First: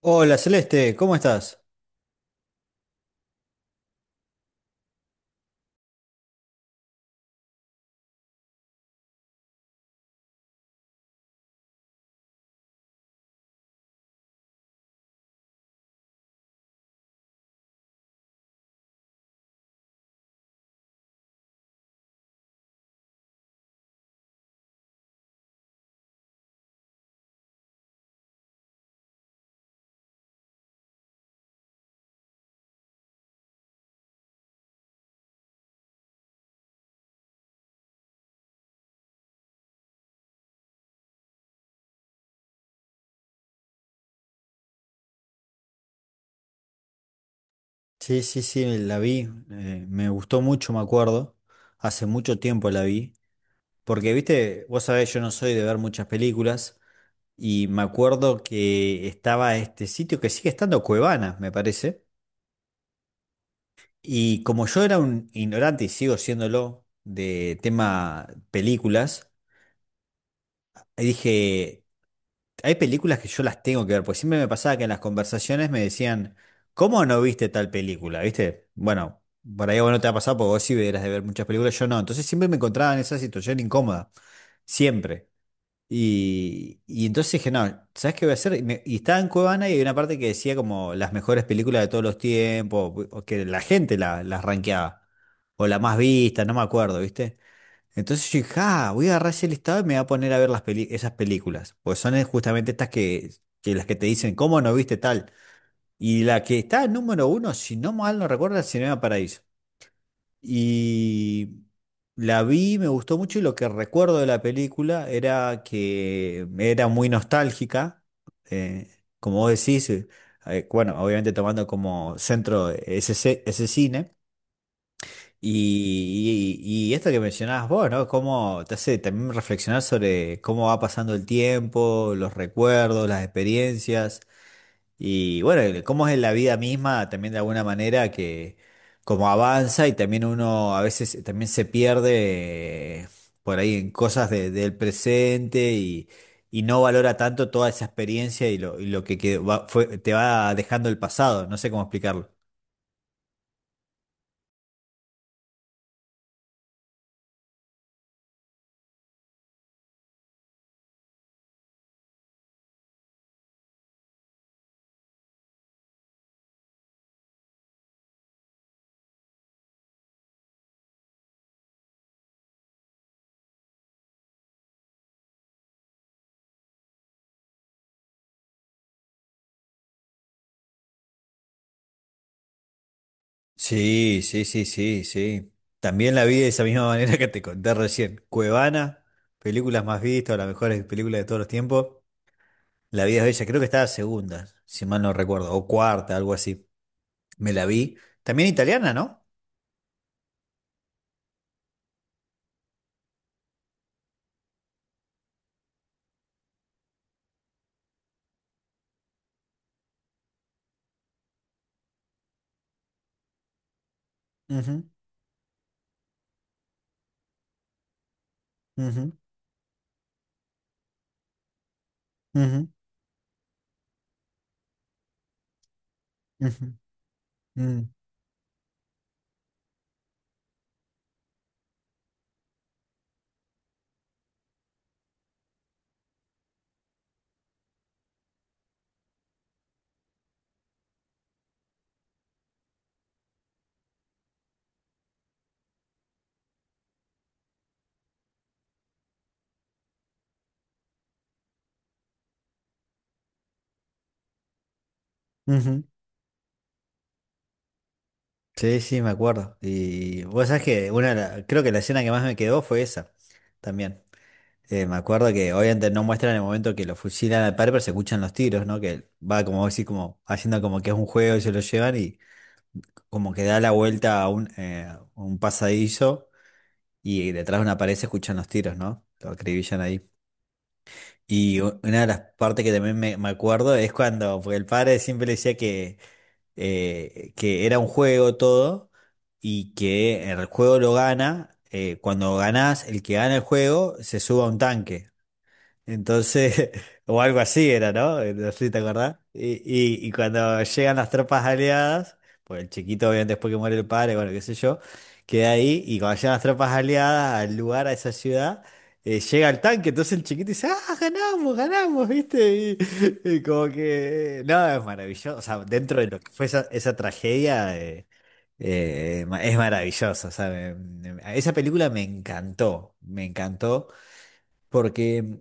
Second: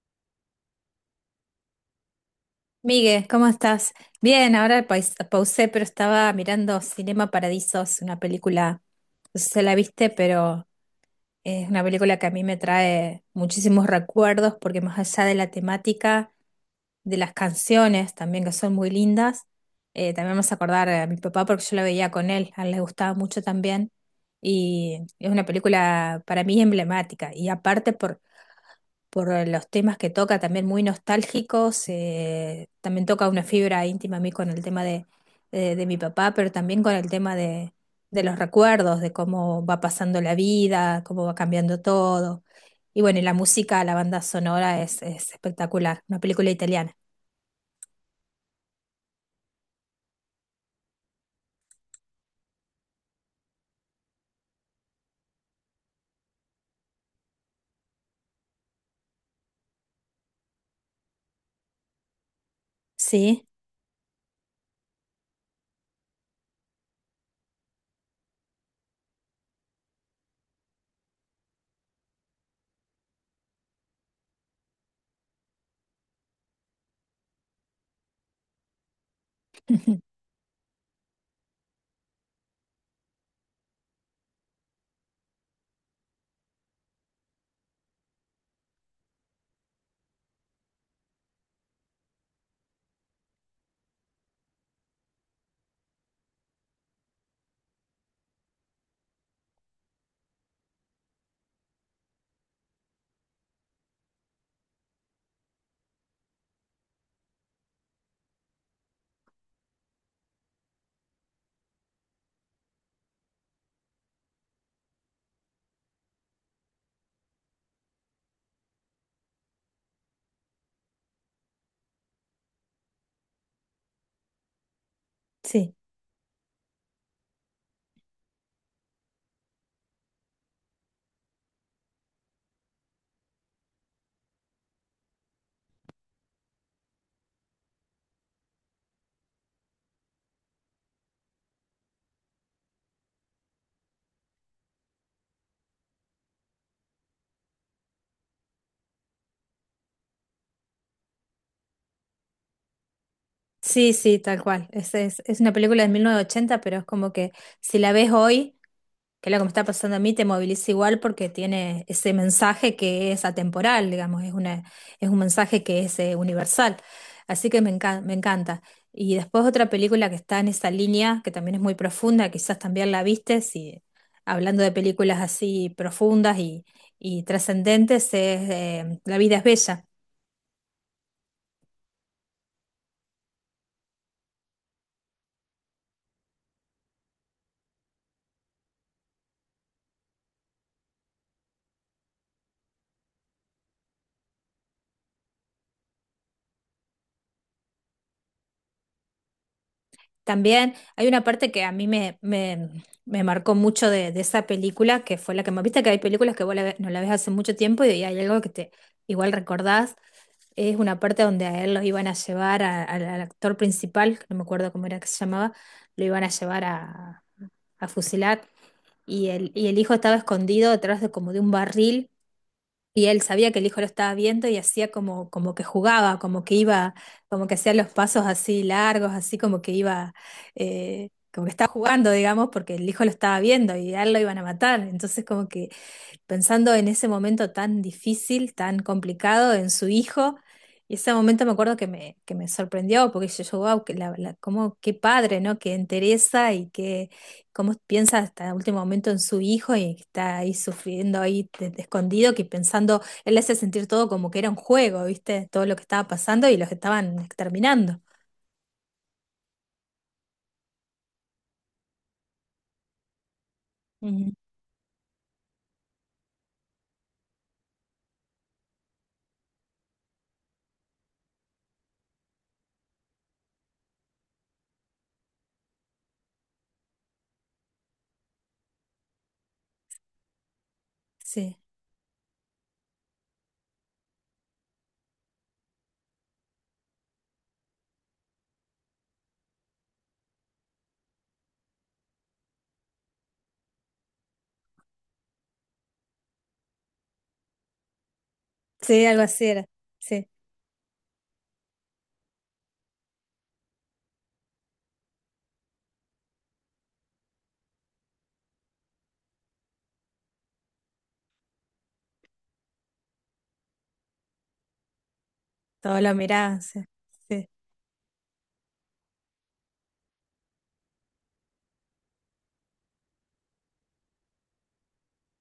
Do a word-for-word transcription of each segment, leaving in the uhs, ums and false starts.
Hola Celeste, ¿cómo estás? Miguel, ¿cómo estás? Bien, ahora pais- pausé, pero estaba mirando Cinema Paradisos, una película, no sé si la viste, pero es una película que a mí me trae muchísimos recuerdos, porque más allá de la temática, de las canciones también, que son muy lindas, eh, también me hace acordar a mi papá, porque yo la veía con él, a él le gustaba mucho también, y es una película para mí emblemática, y aparte por por eh, los temas que toca, también muy nostálgicos. Eh, también toca una fibra íntima a mí con el tema de, de- de mi papá, pero también con el tema de, de los recuerdos, de cómo va pasando la vida, cómo va cambiando todo. Y bueno, y la música, la banda sonora es, es espectacular, una película italiana. Sí, sí, sí, la vi, eh, me gustó mucho, me acuerdo, hace mucho tiempo la vi, porque viste, vos sabés, yo no soy de ver muchas películas y me acuerdo que estaba este sitio que sigue estando Cuevana, me parece. Sí, Y como yo era un ignorante y sigo siéndolo de tema películas, dije, hay películas que yo las tengo que ver, porque siempre me pasaba que en las conversaciones me decían, ¿cómo no viste tal película? ¿Viste? Bueno, por ahí a vos no te ha pasado porque vos sí eras de ver muchas películas, yo no. Entonces siempre me encontraba en esa situación incómoda, siempre. Y, y entonces dije, no, ¿sabes qué voy a hacer? Y, me- y estaba en Cuevana y hay una parte que decía como las mejores películas de todos los tiempos, o que la gente la- las rankeaba, o la más vista, no me acuerdo, ¿viste? Entonces yo dije, ah, voy a agarrar ese listado y me voy a poner a ver las peli- esas películas. Pues son eh, justamente estas que, que las que te dicen, ¿cómo no viste tal? Y la que está en número uno, si no mal no recuerdo, es Cinema Paraíso. Y la vi, me gustó mucho y lo que recuerdo de la película era que era muy nostálgica. eh, Como vos decís, eh, eh, bueno, obviamente tomando como centro ese, ce- ese cine. sí, Y, y- y esto que mencionabas vos, ¿no? Cómo te hace también reflexionar sobre cómo va pasando el tiempo, los recuerdos, las experiencias, y bueno, cómo es la vida misma también de alguna manera que como avanza, y también uno a veces también se pierde eh, por ahí en cosas de- del presente, y, y no valora tanto toda esa experiencia y lo, y lo que quedó- va- fue- te va dejando el pasado, no sé cómo explicarlo. sí, sí, tal cual. Es, es, es una película de mil novecientos ochenta, pero es como que si la ves hoy, que es lo que me está pasando a mí, te moviliza igual porque tiene ese mensaje que es atemporal, digamos, es una, es un mensaje que es eh, universal. Así que me encan- me encanta. Y después otra película que está en esa línea, que también es muy profunda, quizás también la viste, si hablando de películas así profundas y, y trascendentes, es eh, La vida es bella. Sí, sí, sí, sí, sí. También la vi de esa misma manera que te conté recién. Cuevana, películas más vistas, las mejores películas de todos los tiempos. La vida es bella, creo que estaba segunda, si mal no recuerdo, o cuarta, algo así. Me la vi. También italiana, ¿no? También hay una parte que a mí me, me, me marcó mucho de, de esa película, que fue la que me viste, que hay películas que vos la ve- no la ves hace mucho tiempo y hay algo que te igual recordás. Es una parte donde a él lo iban a llevar a- al al actor principal, que no me acuerdo Ujú, cómo era que se llamaba. Lo iban a llevar a, a fusilar, ujú, y el, y el hijo estaba escondido detrás de como de un barril, ujú, y él sabía que el hijo lo estaba viendo y hacía como, como que jugaba, como que ujú, iba, como que hacía los mm, pasos así largos, así como que iba, eh, como que estaba jugando, digamos, porque el hijo lo estaba viendo y a él lo iban a matar. Entonces como que pensando en ese momento tan difícil, tan complicado, en su hijo. Y ese momento me acuerdo que me, que me sorprendió, porque yo, yo, wow, que la, la- cómo, qué padre, ¿no? Que interesa y que cómo piensa hasta el último momento en su hijo, y que está ahí sufriendo, ahí de- de escondido, que pensando, él le hace sentir todo como que era un juego, ¿viste? Todo lo ujú. que estaba pasando y los estaban exterminando. Sí, sí, me acuerdo. Y vos sabés que una, de la- creo que la escena que más me quedó fue esa, también. Ujú. Eh, me acuerdo que obviamente no muestran el momento que lo fusilan al padre, pero se escuchan los tiros, ¿no? Que va como así, como haciendo como que es un juego y se lo llevan, y como que da la vuelta a un, eh, un pasadizo, y detrás de una pared se escuchan los tiros, ¿no? Lo acribillan ahí. Sí, Y u- una de las partes que también me, me acuerdo es cuando, porque el padre siempre le decía que, eh, que era un juego todo y que el juego lo gana. Eh, cuando ganás, el que gana el juego se sube a un tanque. Entonces, o algo así era, ¿no? Eh, No sé si te sí, acordás. algo así Y, era. y, y Sí, cuando llegan las tropas aliadas, pues el chiquito, obviamente, después que muere el padre, bueno, qué sé yo, queda ahí. Y cuando llegan las tropas aliadas al lugar, a esa ciudad, eh, llega el tanque. Entonces el chiquito dice, ¡ah, ganamos, ganamos! ¿Viste? Y, y como que. eh, No, es maravilloso. O sea, dentro todo de lo lo que fue miraba, esa, sí. esa tragedia. Eh, eh, ma- es maravilloso, o sea, me- me- esa película me encantó, me encantó, porque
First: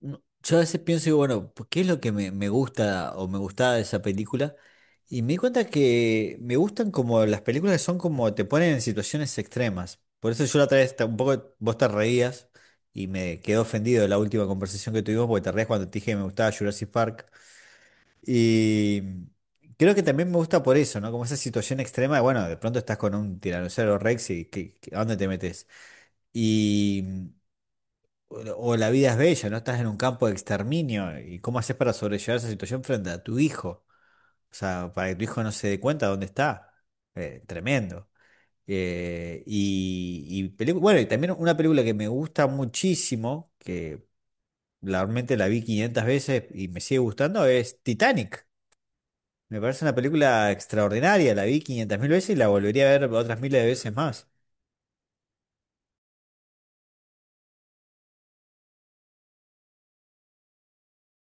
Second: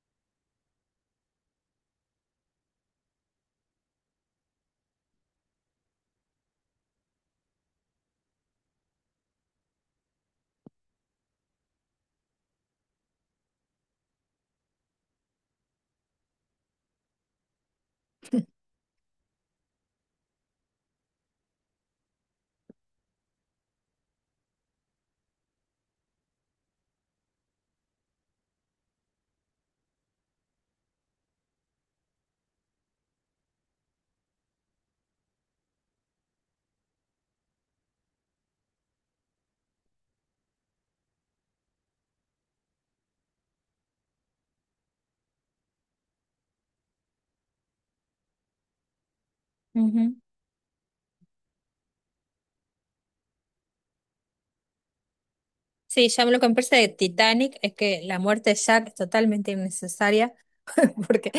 no- yo a veces pienso, digo, bueno, pues, ¿qué es lo que me, me gusta o me gustaba de esa película? Y me di cuenta que me gustan como las películas que son como te ponen en situaciones extremas. Por eso yo la otra vez ta- un poco vos te reías y me quedé ofendido de la última conversación que tuvimos porque te reías cuando te dije que me gustaba Jurassic Park. Y creo que también me gusta por eso, ¿no? Como esa situación extrema de, bueno, de pronto estás con un tiranosaurio Rex y ¿qué- qué- ¿a dónde te metes? Y. O la o la vida es bella, no estás en un campo de exterminio. ¿Y cómo haces para sobrellevar esa situación frente a tu hijo? O sea, para que tu hijo no se dé cuenta de dónde está. Eh, tremendo. Eh, y, y pelicu- bueno, y también una película que me gusta muchísimo, que realmente la vi quinientas veces y me sigue gustando, es Titanic. Me parece una Sí. película extraordinaria, la vi quinientas mil veces y la volvería a ver otras miles de veces más. Sí, ya lo que me parece de Titanic es que la muerte de Jack es totalmente innecesaria, porque,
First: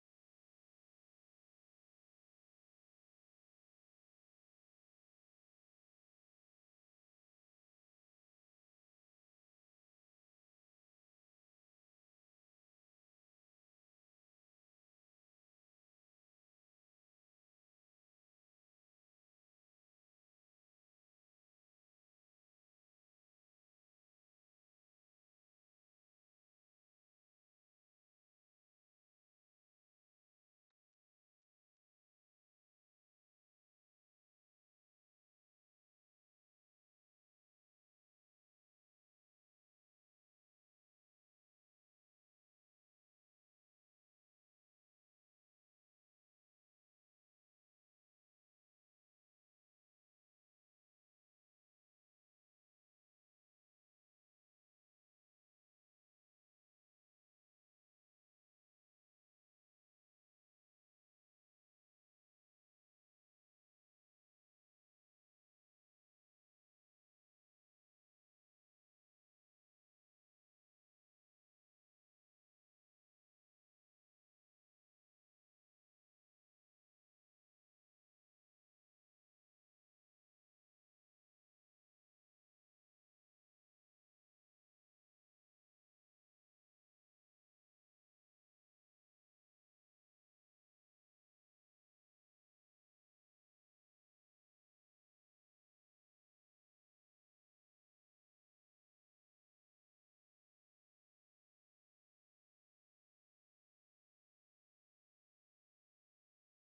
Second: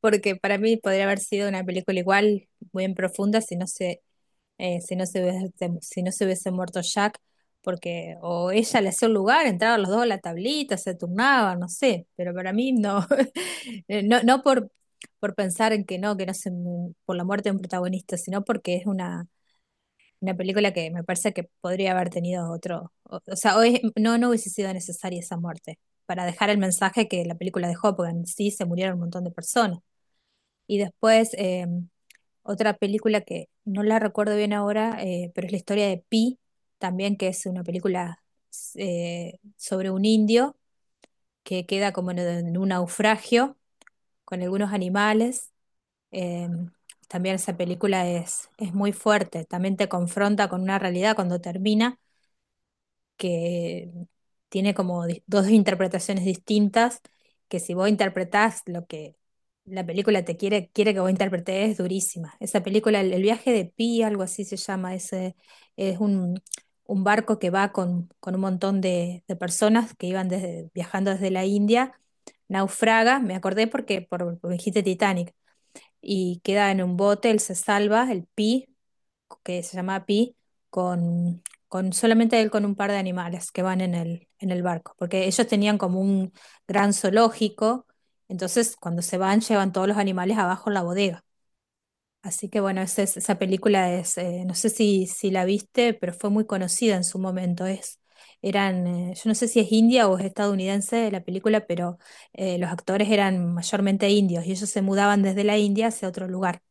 porque para mí podría haber sido una película igual, muy en profunda, si no se, eh, si no se hubiese, si no se hubiese muerto Jack, porque o ella le hacía un lugar, entraban los dos a la tablita, se turnaban, no sé, pero para mí no. Eh, no, no por, Por pensar en que no, que no se, por la muerte de un protagonista, sino porque es una una película que me parece que podría haber tenido otro, o, o sea, hoy no, no hubiese sido necesaria esa muerte para dejar el mensaje que la película dejó, porque en sí se murieron un montón de personas. Y después eh, otra película que no la recuerdo bien ahora, eh, pero es la historia de Pi, también que es una película eh, sobre un indio que queda como en, en un naufragio con algunos animales. Eh, también esa película es, es muy fuerte, también te confronta con una realidad cuando termina, que tiene como di- dos interpretaciones distintas, que si vos interpretás lo que la película te quiere, quiere que vos interpretes, es durísima. Esa película, El, el viaje de Pi, algo así se llama. Ese es un, un barco que va con, con un montón de, de personas que iban desde, viajando desde la India, naufraga, me acordé porque por, por dijiste Titanic, y queda en un bote, él se salva, el Pi, que se llama Pi, con, con solamente él con un par de animales que van en el, en el barco, porque ellos tenían como un gran zoológico, entonces cuando se van llevan todos los animales abajo en la bodega. Así que bueno, esa, es- esa película es, eh, no sé si, si la viste, pero fue muy conocida en su momento. Es, eran, eh, yo no sé si es india o es estadounidense la película, pero eh, los actores eran mayormente indios y ellos se mudaban desde la India hacia otro lugar.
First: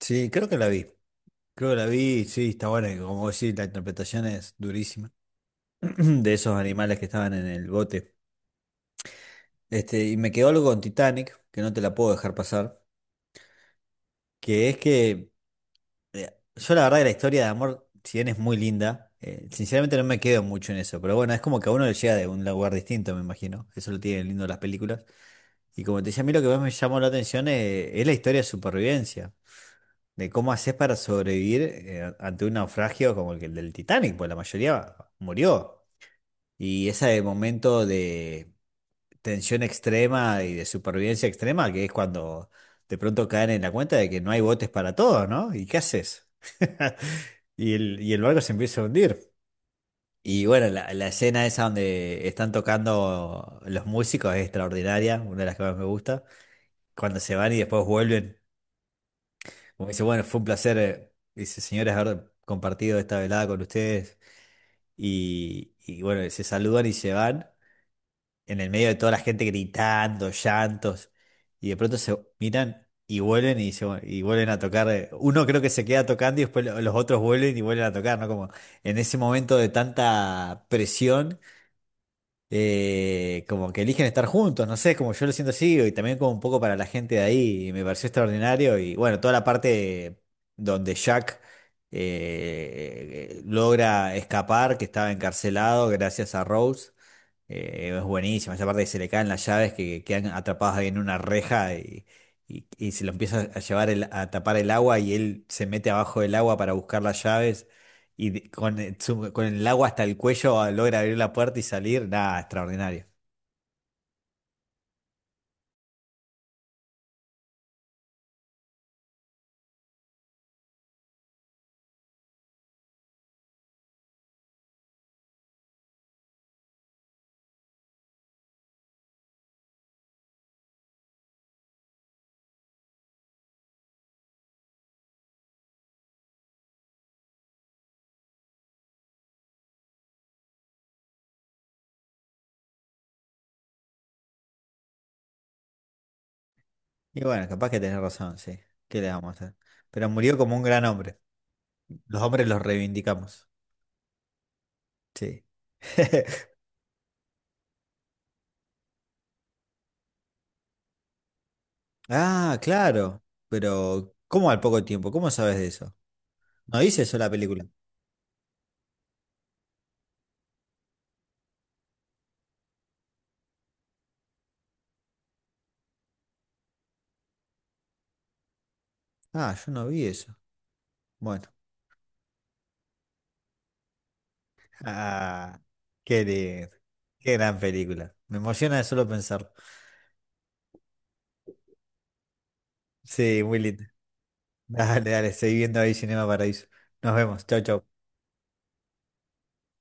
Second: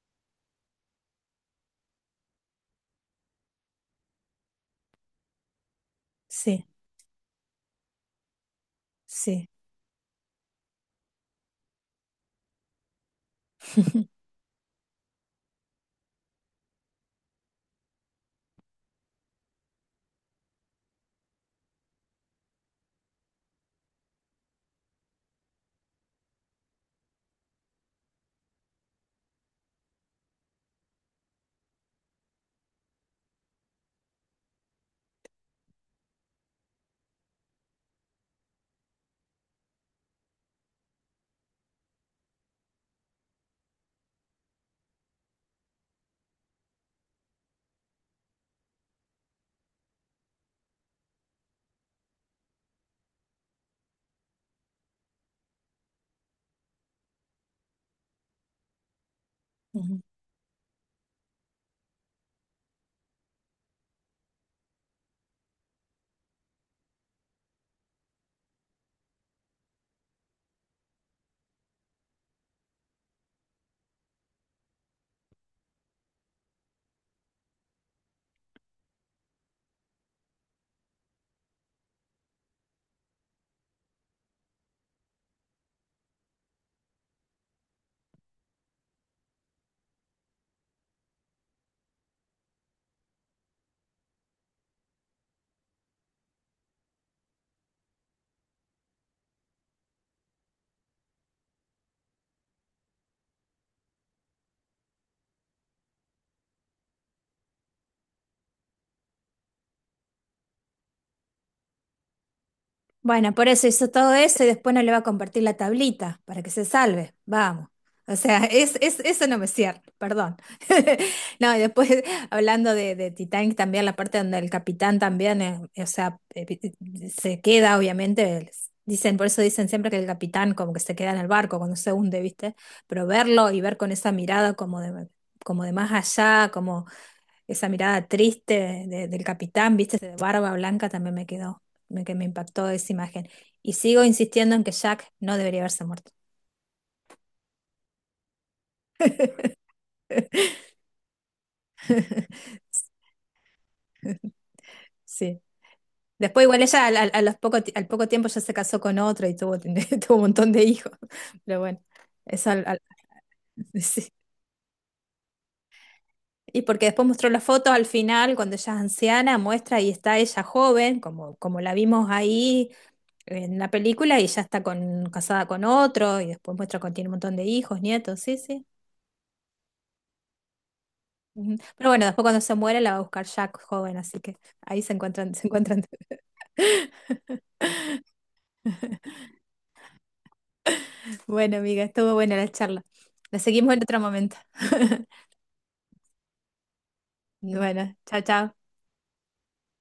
Sí, creo que la vi. Creo que la vi, sí, está buena, y como vos decís, la interpretación es durísima. De esos Sí, animales que estaban en el bote. sí. Este, y me quedó algo con Titanic, que no te la puedo dejar pasar, que es que eh, yo la verdad que la historia de amor, si bien es muy linda, eh, sinceramente no me quedo mucho en eso, pero bueno, es como que a uno le llega de un lugar distinto, me imagino, eso lo tienen lindo las películas. Y como te decía, a mí lo que más me llamó la atención es, es la historia de supervivencia, de cómo haces para sobrevivir eh, ante un naufragio como el que- el del Titanic, pues la mayoría murió. Y ese momento de tensión extrema y de supervivencia extrema, que es cuando de pronto caen en la cuenta de que no hay botes para todos, ¿no? ¿Y qué haces? Y el, y el barco se empieza a hundir. Y bueno, la, la escena esa donde están tocando los músicos es extraordinaria, una de las que más me gusta. Cuando se van y después vuelven, como dice, bueno, fue un placer, eh, dice, señores, haber compartido esta velada con ustedes. Y, y bueno, se saludan y se van, en el medio de toda la gente gritando, llantos, y de pronto se miran y vuelven y, se- y vuelven a tocar. eh, Uno creo que se queda tocando y después lo- los otros vuelven y vuelven a tocar, ¿no? Como en ese momento de tanta presión, eh, como que eligen estar juntos, no sé, como yo lo siento así, y también como un poco para la gente de ahí, y me pareció extraordinario. Y bueno, toda la parte donde Jack... eh, logra escapar, que estaba encarcelado gracias a Rose. Eh, es buenísima, esa parte que se le caen las llaves que quedan atrapadas ahí en una reja, y, y- y se lo empieza a llevar el- a tapar el agua, y él se mete abajo del agua para buscar las llaves y de- con, el su- con el agua hasta el cuello, ah, logra abrir la puerta y salir. Nada, extraordinario. Bueno, por eso hizo todo eso y después no le va a compartir la tablita para que se salve. Vamos. O sea, es, es- eso no me cierra, perdón. No, y después hablando de, de Titanic también, la parte donde el capitán también, eh, o sea, eh, eh, se queda, obviamente. Dicen, por eso dicen siempre que el capitán como que se queda en el barco cuando se hunde, ¿viste? Pero verlo y ver con esa mirada como de, como de más allá, esa mirada triste de- del capitán, viste, de barba blanca también me quedó, me, que me impactó esa imagen. Y sigo insistiendo en que Jack no debería haberse muerto. Y bueno, capaz que tenés razón, sí. ¿Qué le vamos a hacer? Pero murió como un gran hombre. Los hombres los reivindicamos. Sí. Sí. Después igual ella al, al- a los poco, ti- al poco tiempo ya se casó con otro y tuvo, tuvo un montón de hijos. Pero bueno, eso Ah, al- al- claro. sí. Pero, ¿cómo al poco tiempo? ¿Cómo sabes de eso? Y ¿No porque dice después eso mostró la las película? fotos al final, cuando ella es anciana, muestra y está ella joven, como, como la vimos ahí en la película, y ya está con, casada con otro, y después muestra que tiene un montón de hijos, nietos, sí, sí. Ah, yo no vi eso. Bueno. Ujú. Pero bueno, después cuando se muere la va a buscar Jack joven, así que ahí se encuentran, se Ah, encuentran. qué lindo. Qué gran película. Me emociona de solo pensarlo. Bueno, amiga, estuvo buena la charla. La Sí, muy seguimos en linda. otro momento. Dale, dale, seguí viendo ahí Cinema Paraíso. Nos vemos. Chau, Bueno, chau. chao, chao.